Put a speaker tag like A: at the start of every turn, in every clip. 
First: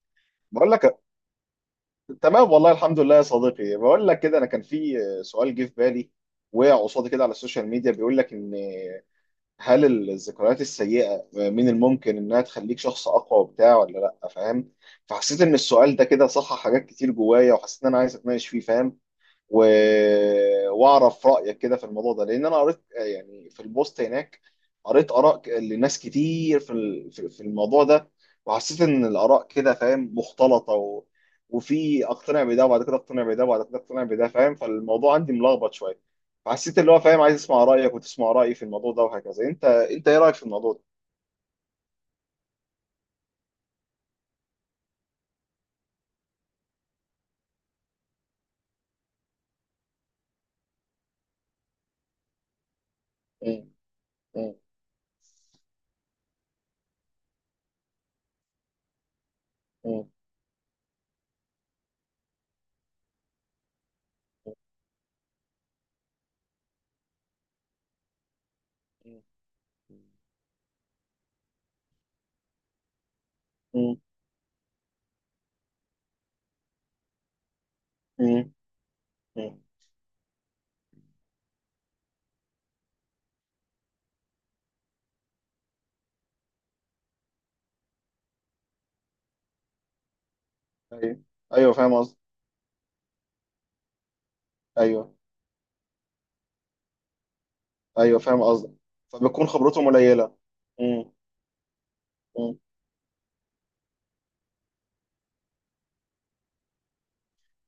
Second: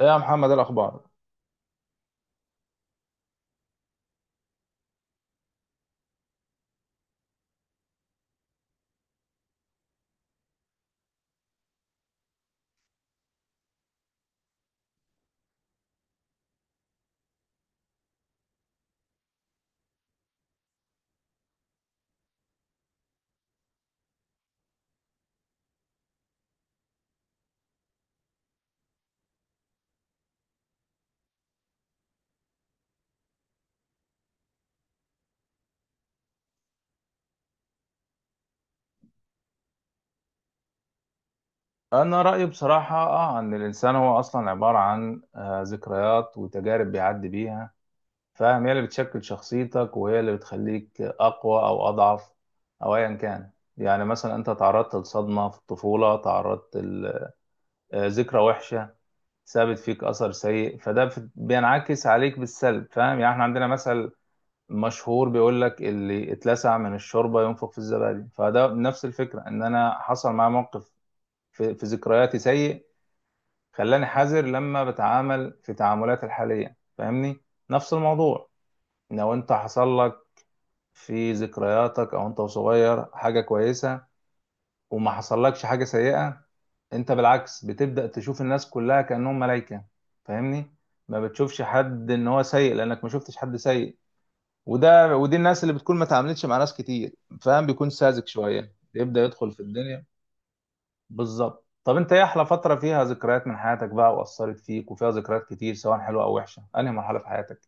A: إيه يا محمد، إيه
B: بقول لك
A: الأخبار؟
B: تمام والله الحمد لله يا صديقي، بقول لك كده انا كان في سؤال جه في بالي، وقع قصادي كده على السوشيال ميديا. بيقول لك ان هل الذكريات السيئة من الممكن انها تخليك شخص اقوى وبتاع ولا لا، فاهم؟ فحسيت ان السؤال ده كده صحح حاجات كتير جوايا، وحسيت ان انا عايز اتناقش فيه، فاهم؟ و... واعرف رايك كده في الموضوع ده، لان انا قريت يعني في البوست هناك، قريت اراء لناس كتير في ال- في في الموضوع ده، وحسيت ان الاراء كده، فاهم، مختلطه. وفي اقتنع بده وبعد كده اقتنع بده وبعد كده اقتنع بده، فاهم، فالموضوع عندي ملخبط شويه. فحسيت اللي هو، فاهم، عايز اسمع رايك وتسمع رايي في الموضوع ده وهكذا. انت ايه رايك في الموضوع ده؟
A: أنا رأيي بصراحة إن الإنسان هو أصلا عبارة عن ذكريات وتجارب بيعدي بيها. فاهم، هي اللي بتشكل شخصيتك وهي اللي بتخليك أقوى أو أضعف أو أيا كان.
B: مم.
A: يعني مثلا أنت
B: مم.
A: تعرضت لصدمة في الطفولة، تعرضت لذكرى وحشة سابت فيك
B: مم.
A: أثر سيء. فده بينعكس عليك بالسلب، فاهم. يعني إحنا عندنا مثل مشهور بيقول لك اللي اتلسع من الشوربة ينفخ في الزبادي، فده نفس
B: مم.
A: الفكرة إن أنا حصل معايا موقف في ذكرياتي سيء،
B: مم.
A: خلاني حذر لما بتعامل في تعاملاتي الحالية، فاهمني. نفس الموضوع،
B: مم.
A: لو انت
B: مم.
A: حصل لك في ذكرياتك او انت صغير حاجة كويسة وما حصلكش حاجة سيئة، انت بالعكس بتبدأ تشوف الناس كلها كأنهم ملايكة، فاهمني. ما
B: ايوه.
A: بتشوفش
B: ايوه، فاهم
A: حد
B: قصدي.
A: ان هو سيء لانك ما شفتش حد سيء.
B: ايوه.
A: ودي الناس اللي بتكون ما تعاملتش مع ناس كتير، فاهم، بيكون
B: ايوه،
A: ساذج
B: فاهم قصدك.
A: شوية يبدأ
B: فبتكون
A: يدخل في
B: خبرتهم
A: الدنيا.
B: قليله. مم.
A: بالظبط. طب انت ايه احلى
B: مم.
A: فترة فيها ذكريات من حياتك بقى واثرت فيك وفيها ذكريات كتير سواء حلوة او وحشة، انهي مرحلة في حياتك؟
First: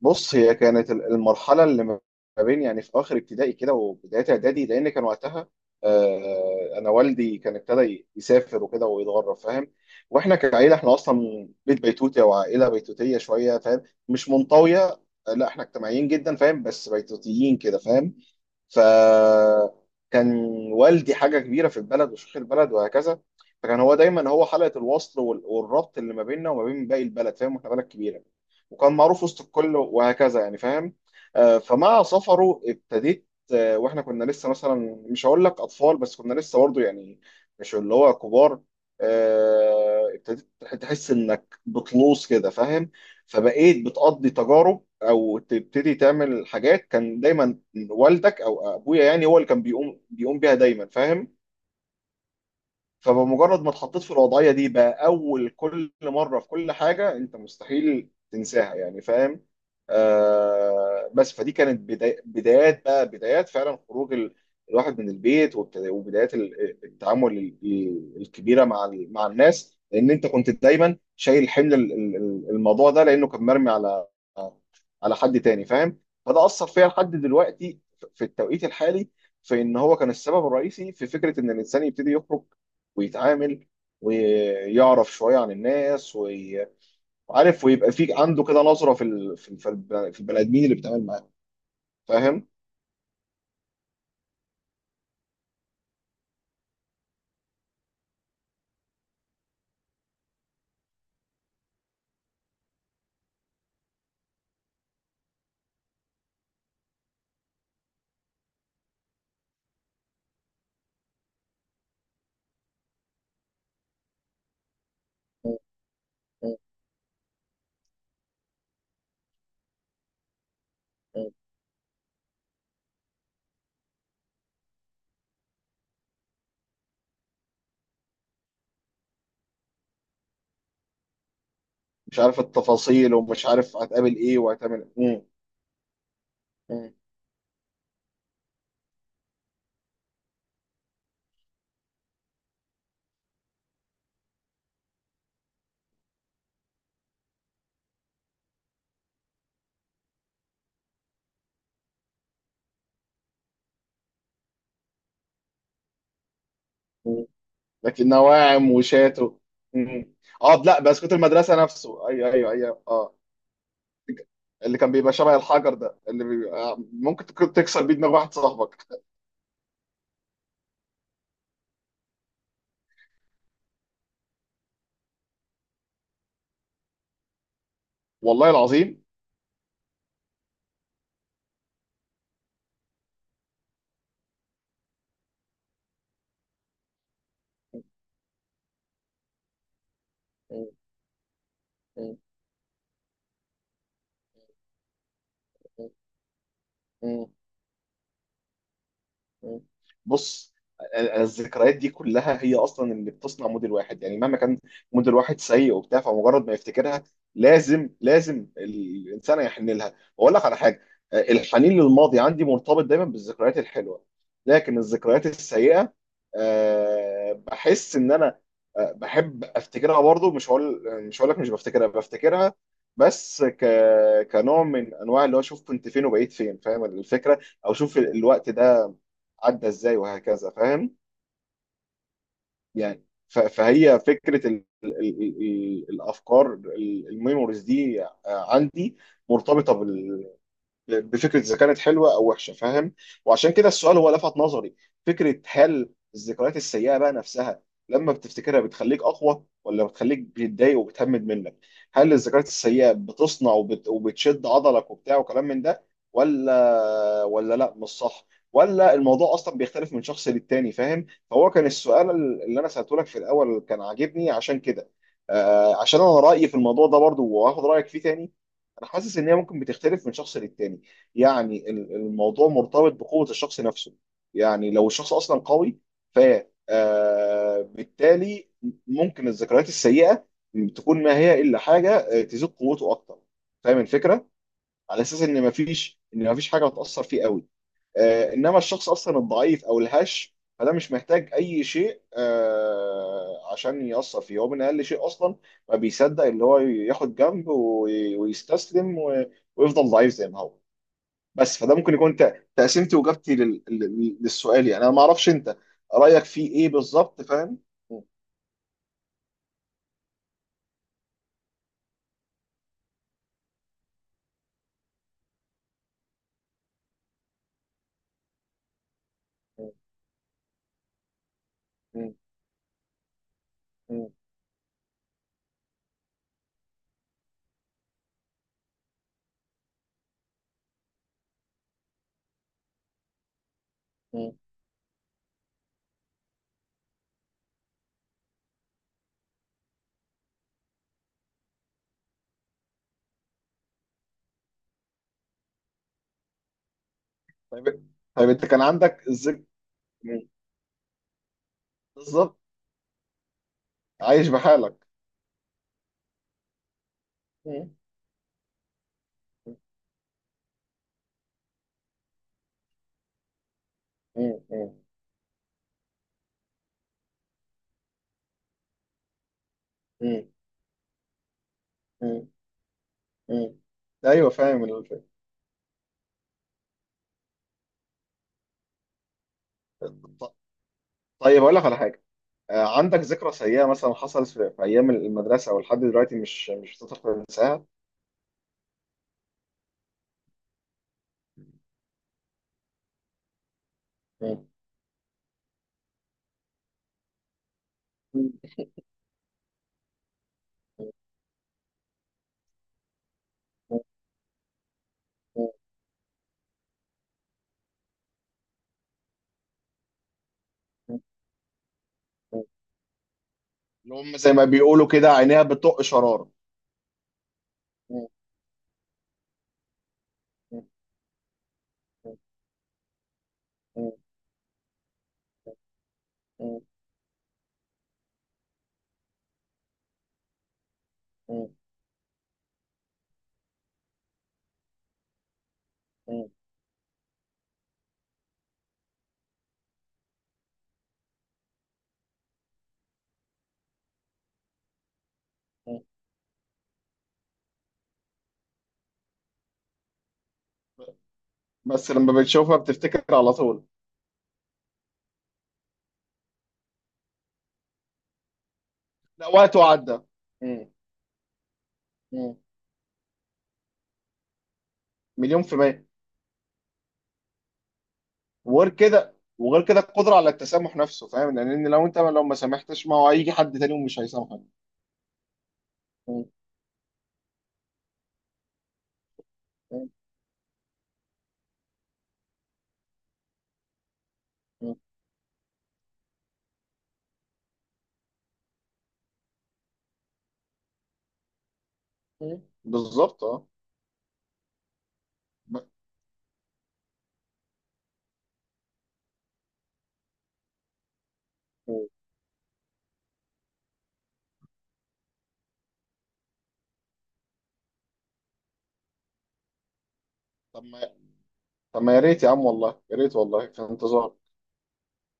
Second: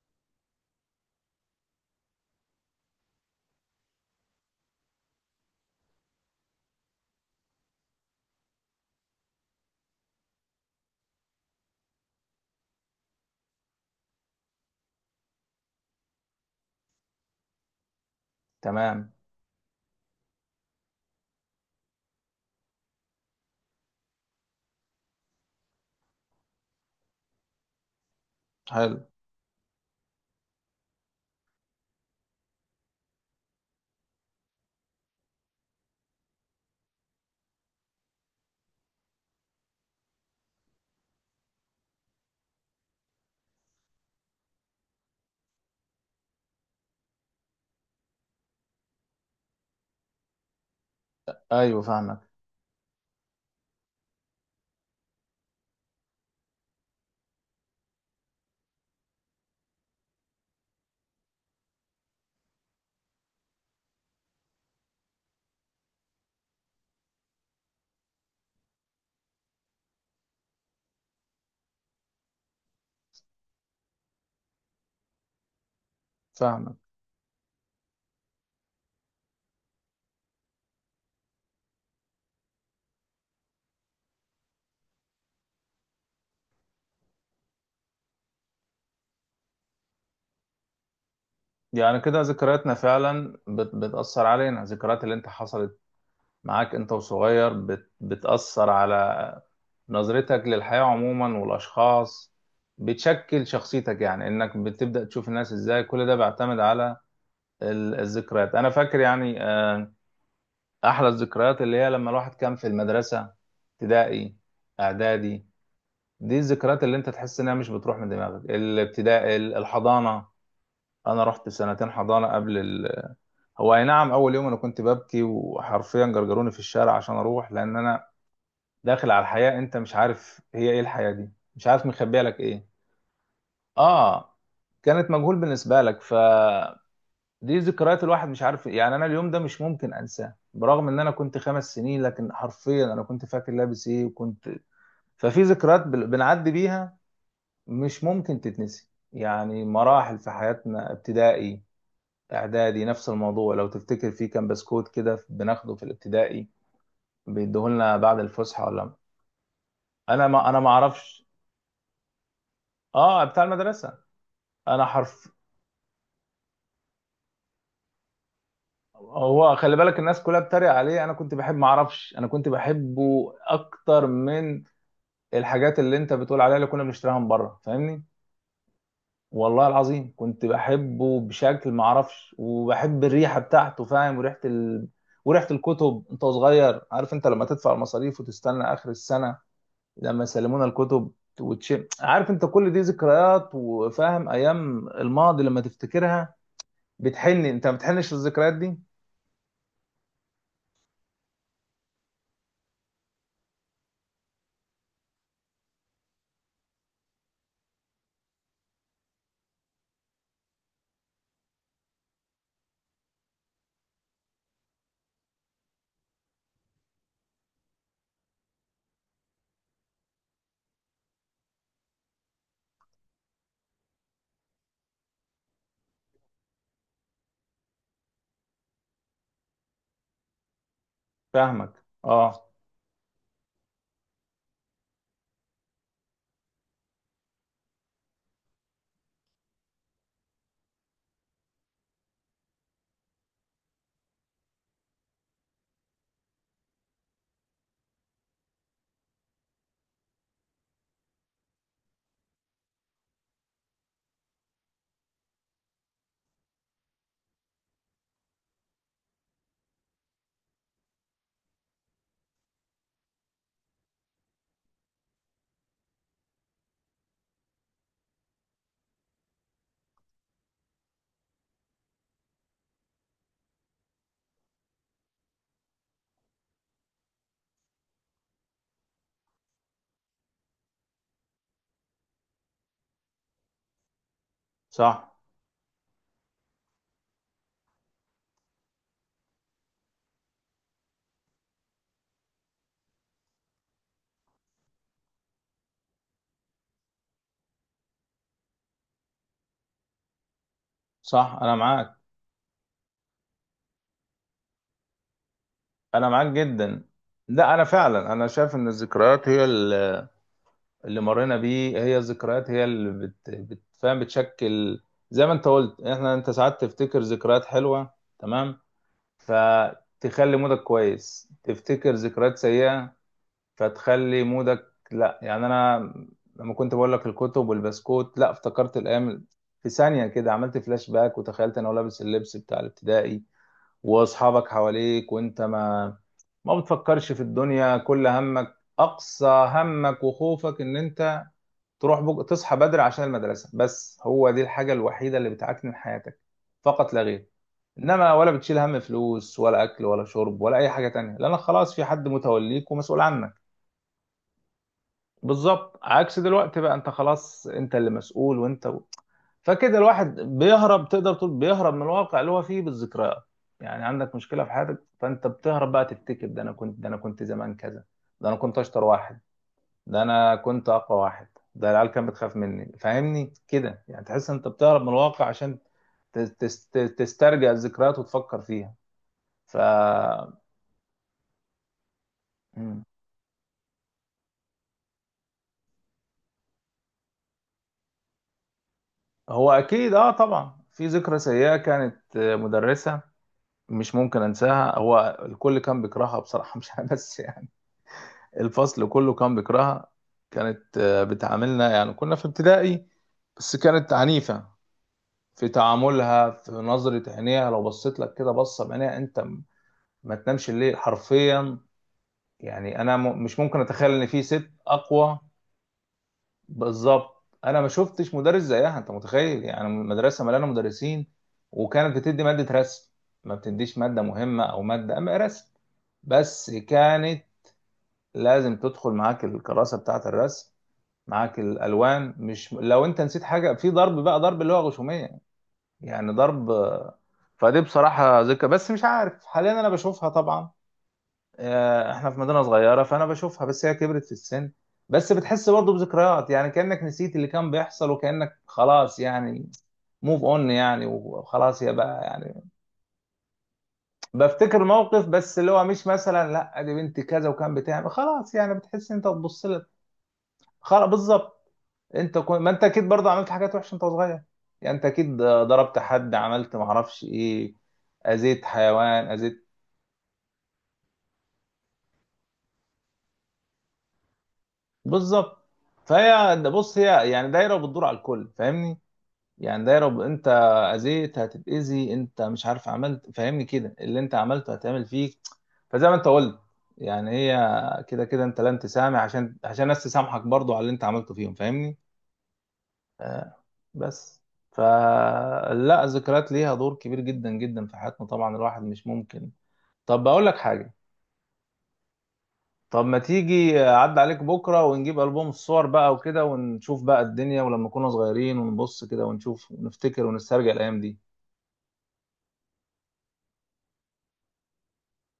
B: بص، هي كانت المرحله اللي ما بين يعني في اخر ابتدائي كده وبدايه اعدادي، لان كان وقتها، انا والدي كان ابتدى يسافر وكده ويتغرب، فاهم. واحنا كعيله، احنا اصلا بيت بيتوتي او عائله بيتوتيه شويه، فاهم، مش منطويه. لا، احنا اجتماعيين جدا، فاهم، بس بيتوتيين كده، فاهم.
A: تمام.
B: فكان والدي حاجة كبيرة في البلد وشيخ البلد وهكذا. فكان هو دايما هو حلقة الوصل والربط اللي ما بيننا وما بين باقي البلد، فاهم، احنا بلد كبيرة، وكان
A: حلو.
B: معروف وسط الكل وهكذا يعني، فاهم. فمع سفره ابتديت. واحنا كنا لسه مثلا، مش هقول لك اطفال، بس كنا لسه برضه يعني مش اللي هو كبار. ابتديت تحس انك بتلوص كده، فاهم. فبقيت بتقضي تجارب او تبتدي تعمل حاجات كان دايما والدك او ابويا يعني هو اللي كان بيقوم بيها دايما، فاهم.
A: ايوه فاهمك.
B: فبمجرد ما اتحطيت في الوضعية دي بقى، أول كل مرة في كل حاجة أنت مستحيل تنساها يعني، فاهم. آه، بس فدي كانت بدايات بقى، بدايات فعلا خروج الواحد من البيت، وبدايات التعامل الكبيرة مع مع الناس، لأن أنت كنت دايما شايل حمل الموضوع ده، لأنه كان مرمي على على حد تاني، فاهم. فده أثر
A: فاهمك.
B: فيا لحد دلوقتي، في التوقيت الحالي، في ان هو كان السبب الرئيسي في فكره ان الانسان يبتدي يخرج ويتعامل ويعرف شويه عن الناس، وعارف، ويبقى في عنده كده نظره في في البني ادمين اللي بيتعامل معاهم،
A: يعني كده
B: فاهم.
A: ذكرياتنا فعلا بتأثر علينا. الذكريات اللي انت حصلت معاك انت وصغير بتأثر على نظرتك للحياة عموما والاشخاص، بتشكل شخصيتك، يعني انك بتبدأ تشوف الناس ازاي، كل ده بيعتمد على الذكريات. انا فاكر يعني، احلى الذكريات اللي هي لما الواحد كان في المدرسه، ابتدائي اعدادي،
B: مم.
A: دي
B: مم.
A: الذكريات اللي انت تحس انها مش بتروح من دماغك. الابتدائي، الحضانه، انا
B: مم.
A: رحت سنتين حضانه قبل هو اي نعم، اول يوم انا كنت ببكي وحرفيا جرجروني في الشارع عشان اروح، لان انا داخل على الحياه، انت مش عارف هي ايه الحياه دي، مش عارف
B: مش
A: مخبيه لك
B: عارف
A: ايه.
B: التفاصيل، ومش عارف هتقابل
A: اه،
B: ايه وهتعمل.
A: كانت
B: مم.
A: مجهول بالنسبه لك، ف
B: مم.
A: دي ذكريات الواحد مش عارف. يعني انا اليوم ده مش ممكن انساه، برغم ان انا كنت 5 سنين، لكن حرفيا انا كنت فاكر لابس ايه وكنت. ففي ذكريات بنعدي بيها مش ممكن تتنسي، يعني مراحل في حياتنا، ابتدائي اعدادي نفس الموضوع. لو تفتكر في كان بسكوت كده بناخده في الابتدائي،
B: مم.
A: بيديهولنا
B: لكن
A: بعد الفسحه
B: نواعم
A: ولا.
B: وشاتو. مم.
A: انا ما انا
B: اه،
A: ما
B: لا، بسكوت
A: اعرفش.
B: المدرسه نفسه، ايوه، ايوه، ايوه، اه.
A: اه بتاع المدرسه.
B: اللي
A: انا
B: كان بيبقى
A: حرف،
B: شبه الحجر ده، اللي بيبقى ممكن تكسر بيه دماغ واحد صاحبك.
A: هو خلي بالك الناس كلها بتتريق عليه، انا كنت بحب، ما اعرفش، انا كنت بحبه اكتر من الحاجات اللي انت بتقول عليها اللي كنا بنشتريها من بره، فاهمني.
B: والله العظيم.
A: والله العظيم كنت بحبه بشكل ما اعرفش، وبحب الريحه بتاعته، فاهم، وريحه الكتب. انت صغير، عارف انت لما تدفع المصاريف وتستنى اخر السنه لما يسلمونا
B: مم.
A: الكتب وتشم،
B: مم.
A: عارف انت كل دي ذكريات. وفاهم، ايام الماضي لما تفتكرها
B: مم.
A: بتحن، انت ما بتحنش الذكريات دي؟
B: مم. بص، الذكريات دي كلها هي اصلا اللي بتصنع موديل واحد، يعني مهما كان موديل واحد سيء وبتاع، فمجرد ما يفتكرها لازم، لازم الانسان يحن لها. واقول لك على حاجه، آه، الحنين للماضي عندي مرتبط دايما بالذكريات الحلوه. لكن الذكريات السيئه، آه، بحس ان انا، آه، بحب افتكرها برضو. مش هقول، مش هقول لك مش بفتكرها، بفتكرها، بس ك... كنوع من انواع اللي هو اشوف كنت فين وبقيت فين، فاهم الفكره، او شوف الوقت ده عدى ازاي وهكذا، فاهم.
A: فاهمك. اه.
B: يعني فهي فكره ال ال ال ال الافكار، الميموريز دي عندي مرتبطه بفكره اذا كانت حلوه او وحشه، فاهم. وعشان كده السؤال هو لفت نظري، فكره هل الذكريات السيئه بقى نفسها لما بتفتكرها بتخليك اقوى، ولا بتخليك بتضايق وبتهمد منك؟ هل الذكريات السيئه بتصنع وبتشد عضلك وبتاع وكلام من ده، ولا لا مش صح، ولا الموضوع اصلا بيختلف من شخص للتاني، فاهم. فهو كان السؤال اللي انا سالته لك في الاول، كان عاجبني عشان كده. آه، عشان انا رايي في الموضوع ده برضو، وهاخد رايك فيه تاني. انا حاسس ان هي ممكن بتختلف من شخص للتاني، يعني الموضوع مرتبط بقوة الشخص نفسه. يعني لو الشخص أصلا قوي، ف، آه، بالتالي ممكن الذكريات السيئة تكون ما هي إلا حاجة، آه، تزيد قوته أكتر، فاهم الفكرة؟ على
A: صح.
B: أساس إن مفيش، إن مفيش حاجة هتأثر فيه قوي. آه، إنما الشخص أصلا الضعيف أو الهش، فده مش محتاج أي شيء، آه، عشان يأثر فيه، هو من أقل شيء أصلا ما بيصدق اللي هو ياخد جنب ويستسلم ويفضل ضعيف زي ما هو.
A: صح. انا
B: بس فده ممكن
A: معاك.
B: يكون تقسيمتي واجابتي للسؤال، يعني انا ما اعرفش انت
A: انا
B: رايك
A: معاك
B: فيه ايه
A: جدا.
B: بالظبط،
A: لا
B: فاهم.
A: انا
B: م-
A: فعلا انا شايف ان الذكريات هي اللي مرينا بيه، هي الذكريات هي اللي بتفهم، بتشكل. زي ما انت قلت، احنا، انت ساعات تفتكر ذكريات حلوة تمام فتخلي مودك كويس، تفتكر
B: م-
A: ذكريات سيئة
B: م-
A: فتخلي مودك لا. يعني انا لما كنت بقول لك الكتب والبسكوت، لا افتكرت الايام، في ثانية كده عملت فلاش باك وتخيلت انا لابس اللبس بتاع الابتدائي
B: م.
A: واصحابك حواليك، وانت ما بتفكرش في الدنيا، كل همك اقصى همك وخوفك ان انت تروح تصحى بدري عشان المدرسة، بس هو دي الحاجة الوحيدة اللي بتعكنن حياتك فقط لا غير،
B: طيب،
A: انما
B: طيب
A: ولا
B: انت
A: بتشيل
B: كان
A: هم
B: عندك
A: فلوس
B: الذك.
A: ولا اكل ولا
B: م.
A: شرب ولا اي حاجة تانية، لانك خلاص في حد
B: بالظبط.
A: متوليك ومسؤول عنك.
B: عايش بحالك.
A: بالظبط، عكس دلوقتي بقى، انت خلاص
B: م-
A: انت اللي مسؤول، وانت
B: م-
A: فكده الواحد بيهرب، تقدر تقول بيهرب من الواقع اللي هو فيه بالذكريات. يعني عندك مشكلة في
B: م-
A: حياتك فانت بتهرب بقى، تفتكر ده انا كنت زمان كذا، ده انا كنت اشطر واحد، ده
B: م-
A: انا كنت اقوى واحد، ده العيال كانت
B: م-
A: بتخاف مني، فاهمني
B: م.
A: كده، يعني تحس
B: ايوه،
A: انت
B: فاهم
A: بتهرب من
B: الفكرة.
A: الواقع عشان تسترجع الذكريات وتفكر فيها. ف
B: ط- طيب اقول لك على حاجه، آه،
A: مم.
B: عندك ذكرى سيئه مثلا حصلت في في ايام المدرسه او لحد دلوقتي، مش مش بتقدر تنساها؟
A: هو اكيد اه، طبعا في ذكرى سيئة كانت، مدرسة، مش ممكن
B: م-
A: انساها. هو الكل كان بيكرهها بصراحة مش انا بس يعني،
B: م-
A: الفصل كله كان بيكرهها. كانت بتعاملنا، يعني كنا في ابتدائي بس
B: م-
A: كانت عنيفة في تعاملها، في نظرة عينيها، لو بصيت لك كده بصة بعينيها انت ما تنامش الليل
B: م-
A: حرفيا.
B: م.
A: يعني انا مش ممكن اتخيل
B: اللي
A: ان
B: هم
A: في
B: زي ما
A: ست
B: بيقولوا كده
A: اقوى.
B: عينيها بتطق شرار.
A: بالظبط، انا ما
B: مم.
A: شفتش مدرس زيها، انت متخيل يعني مدرسه مليانه
B: مم.
A: مدرسين. وكانت بتدي ماده رسم، ما بتديش
B: مم.
A: ماده مهمه او ماده، اما رسم، بس
B: مم.
A: كانت لازم تدخل معاك الكراسه بتاعه الرسم، معاك
B: مم.
A: الالوان، مش لو انت نسيت حاجه في ضرب بقى، ضرب اللي هو غشوميه، يعني
B: مم.
A: ضرب. فدي بصراحه ذكرى، بس مش عارف حاليا انا بشوفها طبعا، احنا في مدينة صغيرة فانا بشوفها، بس هي كبرت في السن، بس بتحس برضه
B: مم.
A: بذكريات، يعني كأنك نسيت اللي كان بيحصل وكأنك خلاص، يعني موف اون يعني، وخلاص يا
B: بس
A: بقى
B: لما
A: يعني.
B: بتشوفها بتفتكر على طول؟
A: بفتكر موقف بس، اللي هو مش مثلا لا دي بنتي كذا وكان بتعمل، خلاص يعني بتحس انت
B: لا،
A: تبص
B: وقت
A: لك
B: وعدى. مم.
A: خلاص. بالظبط، انت
B: مم.
A: كنت ما انت اكيد برضه عملت حاجات وحشة انت صغير، يعني انت اكيد
B: مليون في
A: ضربت
B: المية.
A: حد، عملت معرفش ايه، اذيت
B: وغير
A: حيوان،
B: كده،
A: اذيت.
B: وغير كده القدرة على التسامح نفسه، فاهم، لأن لو أنت لو ما سامحتش ما هو هيجي حد تاني ومش هيسامحك.
A: بالظبط.
B: مم.
A: فهي بص، هي يعني دايرة وبتدور على الكل، فاهمني؟ يعني ده يا
B: مم.
A: رب، انت اذيت هتتاذي، انت مش عارف عملت، فاهمني كده، اللي انت عملته
B: مم.
A: هتعمل فيك. فزي ما انت قلت، يعني هي كده كده انت لن تسامح، عشان الناس تسامحك برضو على اللي انت عملته فيهم، فاهمني.
B: مم. بالظبط،
A: آه،
B: اه.
A: بس،
B: ب-
A: فلا، الذكريات ليها دور كبير جدا جدا في حياتنا طبعا، الواحد مش ممكن. طب بقول لك حاجة، طب ما تيجي عد عليك بكرة ونجيب ألبوم الصور بقى وكده ونشوف بقى الدنيا ولما كنا صغيرين، ونبص كده ونشوف ونفتكر ونسترجع
B: طب
A: الأيام
B: ما،
A: دي.
B: طب ما يا ريت يا عم، والله يا ريت، والله في انتظار.